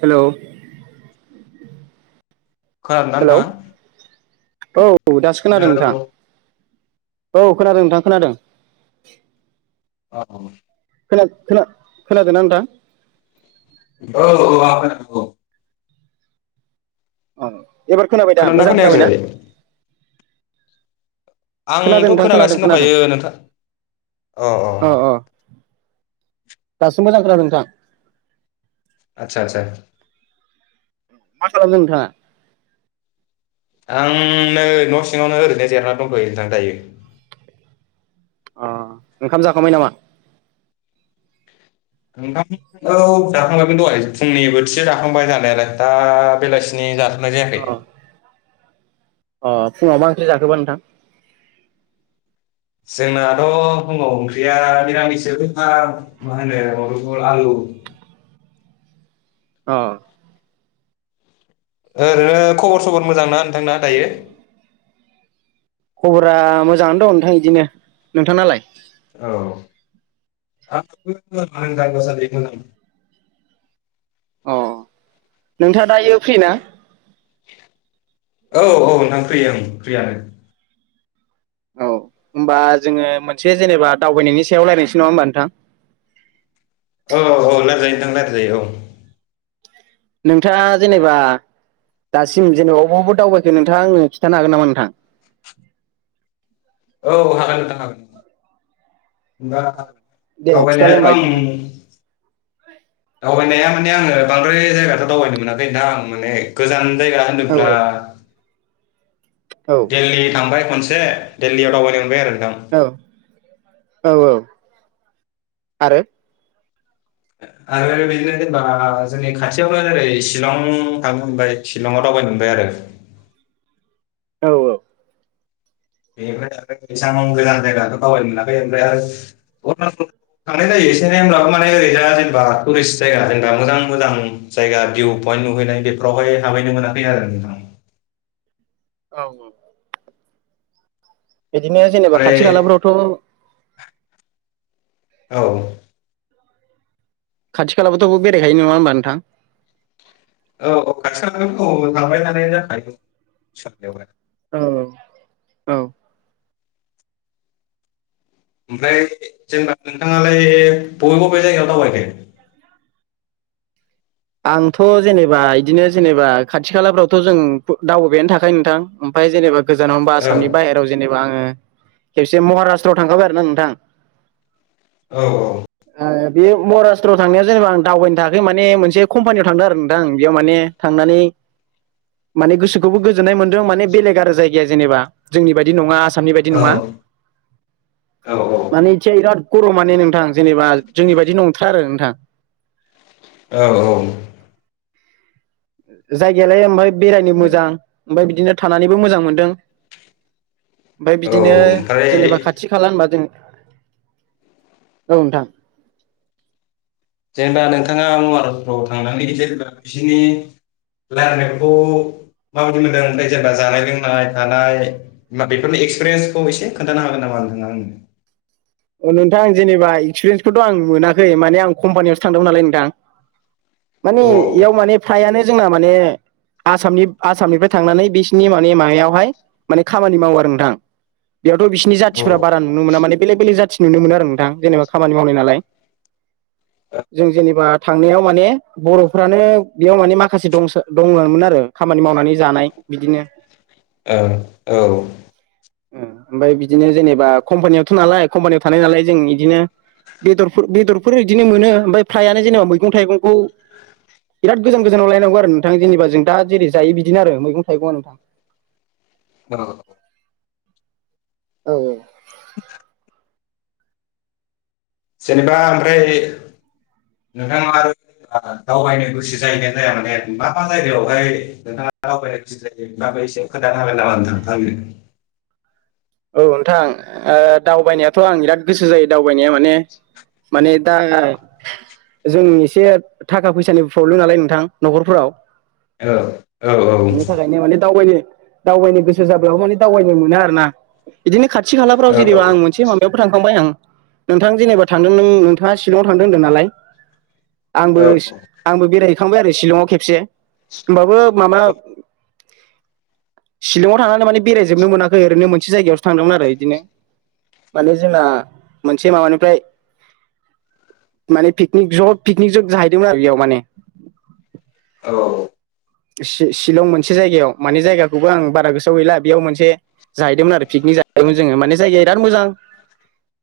Hello खोनादोंना hello नोंथाङा? औ औ दासो खोनादों नोंथां। हेलौ औ खोनादों नोंथां खोनादों। औ। खोना-खोना-खोनादोंना नोंथां? औ औ आ [unintelligible] औ। एबार खोनाबाय दा, खोनादोंना मोजां खोनाबायना? खोनायाखै? खोनादों आंथ' नोंथां खोनादों खोनागासिनो खोनादों दंखायो नोंथां अ अ। दासो मोजां खानादों आथसा आथसा। मा खालामदों नोंथाङा? आं नै न' सिङावनो ओरैनो जेरायना दंथ'यो नोंथां दायो। अ ओंखाम जाखांबाय नामा? नोंथां औ जाखांबायमोन दहाय फुंनि बोथिसे जाखांबाय जानायालाय, दा बेलासिनि जाथ नाय अ जायाखै। अ फुंआव मा ओंख्रि जाखोबा नोंथां? जोंनाथ' फुङाव ओंख्रिया निरामिसोलै नोंथां मा होनो बहल आलु। अ। ओरैनो खबर सबर मोजांना नोंथांना दायो? खबरा मोजाङानो दं नोंथां इदिनो। नोंथांनालाय? औ [unintelligible] अ नोंथांआ दायो फ्रि ना? औ औ नोंथां फ्रि ओं फ्रियानो। औ होमबा जोङो मोनसे जेनेबा दावबायनायनि सायाव रायलायनोसै नङा होमबा नोंथां? औ औ औ रालायजायो नोंथां रालायजायो औ। नोंथांङा जेनेबा दासिम जेनेबा अबाव अबाव दावबायखो नोंथाङा आंनो खिन्थानो हागोन नामा नोंथां? औ हागोन नोंथां हागोन। दा दे खिन्थालाय दावबायनायाथ' होमबा आं नोंथां दावबायनाया माने आंङो बांद्राय जायगाथ' दावबायनो मोनाखै नोंथां आं माने गोजान जायगा औ होनोब्ला औ औ दिल्ली थांबाय खनसे औ [unintelligible] औ औ आरो आरो बिदिनो जेनेबा जोंनि खाथियावनो ओरै शिलं थांनो मोनबाय शिलंआव दावबायनो मोनबाय आरो। औ औ। बेनिफ्राय आरो एसां गोजान जायगाथ' दावबायनो मोनाखै ओमफ्राय आरो अरुणचल थांनाय जायो एसे होनोमब्लाबो माने ओरैजा जेनेबा टुरिस्ट जायगा जेनबा मोजां मोजां जायगा भिउ पइन्ट नुहैनाय बेफोरावहाय हाबहैनो मोनाखै आरो नोंथां औ औ। बिदिनो जेनेबा खाथि खालाफ्रावथ' औ‌। खाथि खालाबोथ' बेरायखायो नङा होमबा नोंथां औ औ खाथिलाफोरखौ थांबाय थानाय जाखायो। औ औ। ओमफ्राय जेनेबा नोंथाङालाय बबे बबे जायगायाव दावबायखो? आंथ' जेनेबा बिदिनो जेनेबा खाथि खालाफ्रावथ' जों दावबायानो थाखायो नोंथां। ओमफ्राय जेनेबा गोजानाव होनबा आसामनि बाहेर जेनेबा आं खेबसे महाराष्ट्रआव थांखाबाय आरो ना नोंथां। औ औ। ओ बे महाराष्ट्रआव थांनायाव जेनेबा आं दावबायनो थाखै माने मोनसे कम्पानियाव थांदों आरो नोंथां आं बेयाव माने थांनानै माने गोसोखौबो गोजोन्नाय मोन्दों माने बेलेग आरो जायगाया जेनेबा जोंनि बायदि नङा आस आसामनि बायदि औ नङा औ माने एसे बिराद गर'मानि नोंथां जेनेबा जोंनि बायदि नंथारा आरो नोंथां। औ औ। जायगायालाय ओमफाय बेरायनो मोजां ओमफ्राय बिदिनो थानानैबो मोजां मोनदों। ओमफ्राय औ बिदिनो ओमफ्राय जेनेबा खाथि खाला होनबा जों औ नोंथां। जेनेबा नोंथाङा महाराष्ट्रआव थांनानै जेनेबा बिसोरनि रायलायनायफोरखौ मावदि मोनदों ओमफ्राय जेनेबा जानाय लोंनाय थानाय बेफोरनि एक्सपिरियेन्सखौ एसे खोन्थानो हागोन नामा नोंथाङा आंनो अ नोंथां जेनेबा एक्सपिरियेन्स फोरथ' आं मोनाखै माने आं कम्पानियावसो थांदोंमोन नालाय नोंथां। माने आंनो औ इयाव माने फ्रायानो जोंना माने आसामनि आसामनिफ्राय थांनानै बिसिनि माने माबायावहाय माने खामानि मावो आरो नोंथां। बेयावथ' बिसिनि औ जाथिफफोरा बारा नुनो मोना माने बेलेग बेलेग जाथि नुनो मोनमोन आरो नोंथां जेनेबा खामानि मावनाय नालाय। जों जेनेबा थांनायाव माने बर'फ्रानो बेयाव माने माखासे दं दंङोमोन आरो। खामानि मावनानै जानाय बिदिनो औ ओमफ्राय बिदिनो जेनेबा कम्पानियावथ' नालाय कम्पानियाव थानाय नालाय जों बिदिनो बेदरफोर बेदरफोर बिदिनो मोनो ओमफ्राय फ्रायानो जेनेबा मैगं-थाइगं। खौ बिराद गोजान गोजानाव लायनांगौ आरो नोंथां जेनेबा जों दा जेरै जायो बिदिनो आरो मैगं थाइगंआ नोंथां। औ। औ औ। जेनेबा ओमफ्राय नोंथाङा आरो दावबायनो गोसो जायोना जाया माने मा मा जायगायावहाय नोंथाङा दावबायनो गोसो जायोबाबो एसे खोथानो हागोन नामा नोंथां आंनो? औ नोंथां दावबायनायाथ' आं बिराद गोसो जायो दा माने माने दा जों एसे थाखा फैसानि प्रब्लेम नालाय नोंथां न'खरफोराव। औ औ बिनि थाखायनो माने दावबायनो दावबायनो गोसो जाब्लाबो माने दावबायनो मोनो आरोना। बिदिनो खाथि खालाफ्राव औ जेरैबा आं मोनसे बेयावबो थांखांबाय आं। नोंथां जेनेबा थांदों नों नोंथाङा शिलंआव थांदों होनदों नालाय? आंबो सि औ आंबो बेराय थांबाय आरो शिलंआव खेबसे होमबाबो माबा शिलंआव थांनानै माने बेरायजोबनो मोनाखै ओरैनो मोनसे जायगायावसो थांदोंमोन आरो बिदिनो माने जोंना मोनसे माबानिफ्राय माने पिकनिक ज' पिकनिक ज' जाहै [unintelligible] माने औ औ [unintelligible] शिलं मोनसे जायगायाव माने जायगा थेवबो आं बारा गोसोआव गैला बेयाव मोनसे जाहैदोंमोन आरो पिकनिक जाहैदोंमोन जोङो माने जायगाया बिराद मोजां।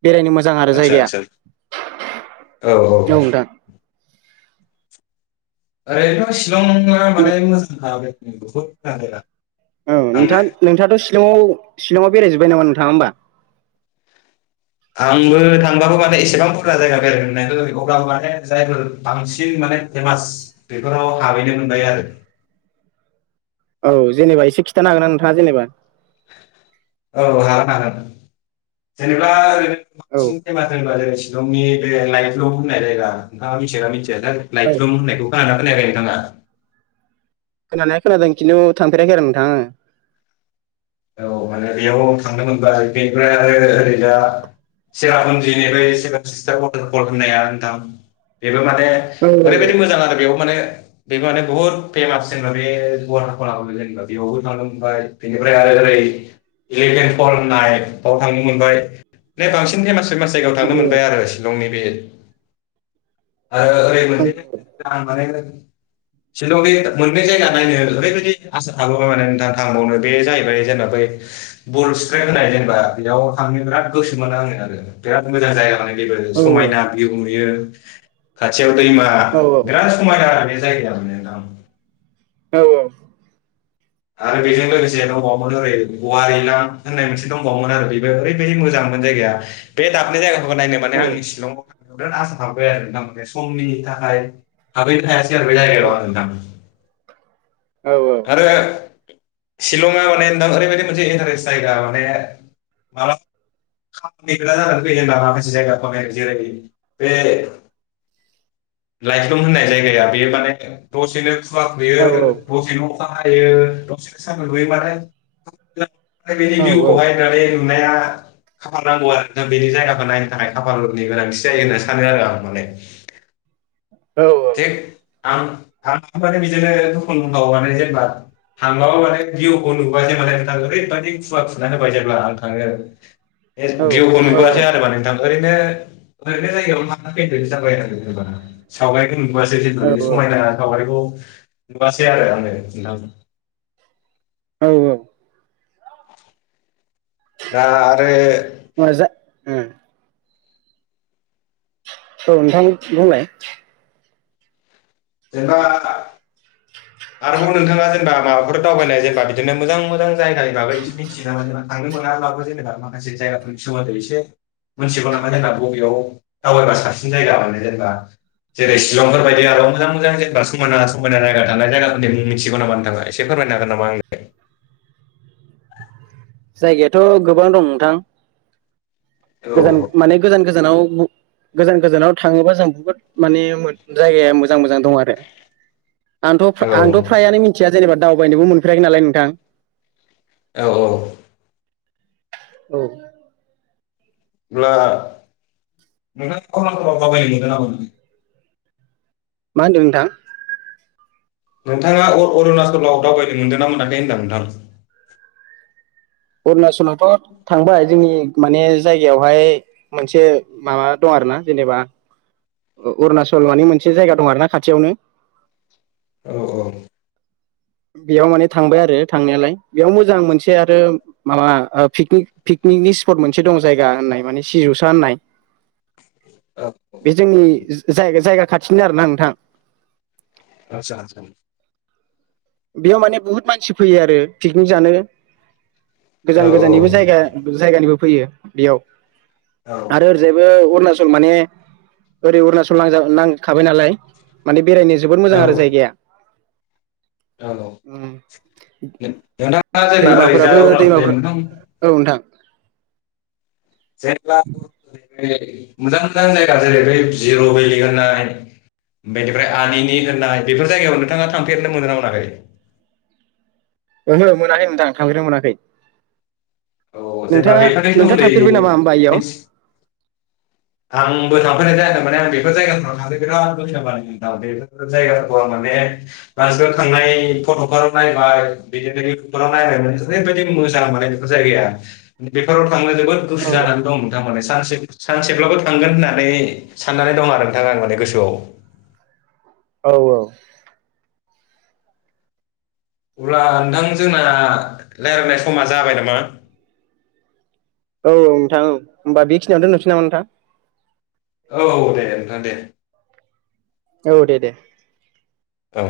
बेरायनो मोजां आरो आदसा जायगाया औ आदसा औ नोंथां। आरैनथ' शि शिलंआ माने मोजांखाबो बहुत था आरोना। औ नोंथा नोंथाङाथ' शि शिलंआव शिलंआव बेरायजोबबाय नामा नोंथाङा होमबा? आंबो थांबाबो माने एसेबां बुरजा जायगा बेरायनो मोनाखै अब्लाबो माने जायफोर बांसिन माने फेमास बेफोराव हाबहैनो मोनबाय आरो। औ जेनेबा एसे खिन्थानो हागोन ना नोंथाङा जेनेबा? औ हागोन हागोन जेनेबा ओरै औ सिं [unintelligible] शिलंनि बे लाइतलुम बुंनाय जायगा नोंथाङा मिथियो ना मि [unintelligible] औ लाइतलुम होनायखौ खोनादोंना खोनायाखै नोंथाङा? खोनानाया खोनादों खिन्थु थांफेराखै आरो नोंथां आङो। औ माने बेयाव थांनो मोनबा आरो बेनिफ्राय आरो ओरै दा चेरापुन्जिनि बे सेभेन सिस्टार हटेल फल्स होननाया नोंथां बे बेयाव माने आङो ओरैबायदि मोजां आरो बेयाव माने बेबो माने बहुत फेमास जेनबा बे [unintelligible] होननाय जायगायाव बेयावबो थांनो मोनबाय बेनिफाय फ्राय ओरै इलिभेन फल होननाय बाव थांनो मोनबाय फ्राय बांसिन फेमास मास जायगायाव औ थांनो मोनबाय आरो शिलंनि बे [inaudible] आरो ओरै मोनसे आं माने सिलं बे मोननै जायगा नायनो ओरैबायदि आसा थाबोबाय माने नोंथां थांबावनो बे जाहैबाय जेनबा बै बर सट्राइ होननाय जेनेबा बेयाव थांनो बिराद गोसो मोनो आं आरो बिराद मोजां जायगा जोबोर समायना भिउ नुयो। खाथि दैमा औ औ बिद समायना आरो बे [unintelligible] औ औ आरो बेजों लोगोसे दंबावोमोन ओरै गवारिलां होननाय मोनसे दंबावोमोन आरो बेबो ओरैबायदि मोजांमोन जायगाया बे दाबनैय जायगा खौ नायनो माने आंनि सिलं बिराद आसा थाबोबाय आरो नोंथां माने सम मिनिनि थाखाय हाबहै नो‌ हायासै [unintelligible] औ औ आरो सिलंआ माने नोंथां ओरैबायादि मोनसे इन्टारेस्ट जायगा माने मा खामानिफोरा जानानै फैयो होनबा माखासे जायगा फोर जेरै बे लाइफ्लं होननाय जायगाया बेयो माने दसेनो औ [unintelligible] अखाहायो दसेनो सानदुं दुंगो माने बेनि औ भिउखौहाय होननानै नाया खाफाल नांगौ आरो नोंथां बेनि जायगाखौ नायनो थाखाय खाफालनि गोनांथि जायो होनना सानो आरो आं माने [unintelligible] आं आं माने बिदिनो दुखुनथाव माने जेनेबा थांबाबो माने भउखौ नुबा जे माने नोंथा ओरैबायदि खुवा खुनानै होबाय जेब्ला आं थाङो [unintelligible] भिउखौ नुबोआखसै आरो नोंथां ओरैनो ओरैनो जायगायाव माबाना फैनाय बायनांगोन होनबाना सावग खौ नुआसै जेनेबा बेनिन औ समानता सावगारिखौ [inaudible] नुबोआसै आरों आंङो नोंथां [inaudible] औ औ दा आरो जा उम औ नोंथां बुंलाय जेनबा आरोबाव नोंथाङा जेनबा माबाफोर दावबायनाय जेनेबा बिदिनो मोजां मोजां जायगानि बागै एसे मिथि नामा [unintelligible] थांनो मोनाब्लाबो जेनेबा माखासे जायगाफोरनि सोमोन्दै एसे मिथिगौ नामा जेनेबा बबेयाव दावबायबा साबसिन जायगा माने जेनेबा जेरै शिलंफोर बायदि आरो मोजां मोजां जेनेबा समायना समायना जायगा थानाय जायगा फोरनि मुं मिथिगौ नामा नोंथाङा एसे फोरमायनो हागोन नामा आंनो? जायगायाथ' गोबां दं नोंथां। आंनो गोजान औ माने गोजान गोजानाव गोजान गोजानाव थाङोबा जों बुहुत माने जायगाया मोजां मोजां दं आरो। आंथ' औ आंथ' औ फ्रायानो मिथिया जेनेबा दावबायनोबो मोनफेराखै नालाय नोंथां। औ औ। औ अब्ला नोंथां खाव दाबायनो मोनगोना मोनाखै? मा होनदों नोंथां? नोंथाङा अ अरुणाचलाव दावबायनो मोन्दोंना मोनाखै होनदों आं नोंथां? अरुणचलावथ' थांबाय जोंनि माने जायगायावहाय मोनसे माबा दं आरो ना जेनेबा अरुणाचल मानि मोनसे जायगा दं आरो ना खाथियावनो। औ औ। बेयाव माने थांबाय आरो थांनायालाय। बेयाव मोजां मोनसे आरो माबा ओ पिकनिक पिकनिकनि स्पट मोनसे दं जायगा होननाय माने सिजौसा होननाय। औ बे जोंनि जाय जायगा खा थिसिन आरोना नोंथां? आसा आसा बेयाव माने बुहुत मानसि फैयो आरो। पिकनिक जानो, औ गोजान गोजाननिबो जायगा जायगानिबो फैयो बेयाव। औ आरो ओरैजायबो अरुणाचल माने ओरै अरुणाचल नांजा नांखाबाय नालाय माने बेरायनो जोबोद मोजां औ आरो जायगाया। औ उम। नोंथाङा जेनेबा ओरैजा दैमाफोराबो दैमा अरुणाचलनि मोनथाम औ नोंथां। जेनेबा मोजां मोजां जायगा जेरै बै जिर' भेलि होननाय बेनिफ्राय आनिनि होननाय बेफोर जायगायाव नोंथाङा थांफेरनो मोनो ना मोनाखै? ओहो मोनाखै नोंथां थांफेरना मोनाखै। औ जेनेबा नोंथाङा बेफोरनि नोंथाङा सोमोन्दै थांफेरबाय नामा होमबा इयाव मिथि आंबो थांफेरनाय जायाखै माने आं बे फोर जायगाफोराव थांनो बिराद गो दं बेफोर जायगाफोरखौ आं माने मानसिफ्रा थांनाय फट'फोराव नायबाय बिदिनो इउटुबफोराव नायबाय माने ओरैबायदि मोजां माने जायगाया। बेफोराव थांनो जोबोद गोसो औ जानानै दं नोंथां माने सानसे सानसेब्लाबो थांगोन होननानै साननानै दं आरो नोंथाङा आं माने गोसोआव। औ औ अब्ला नोंथां जोंना रायज्लायनाय समा जाबाय नामा? औ नोंथां होमबा बेखिनियाव दोननोसिन नामा नोंथां। औ दे नोंथां दे औ दे दे औ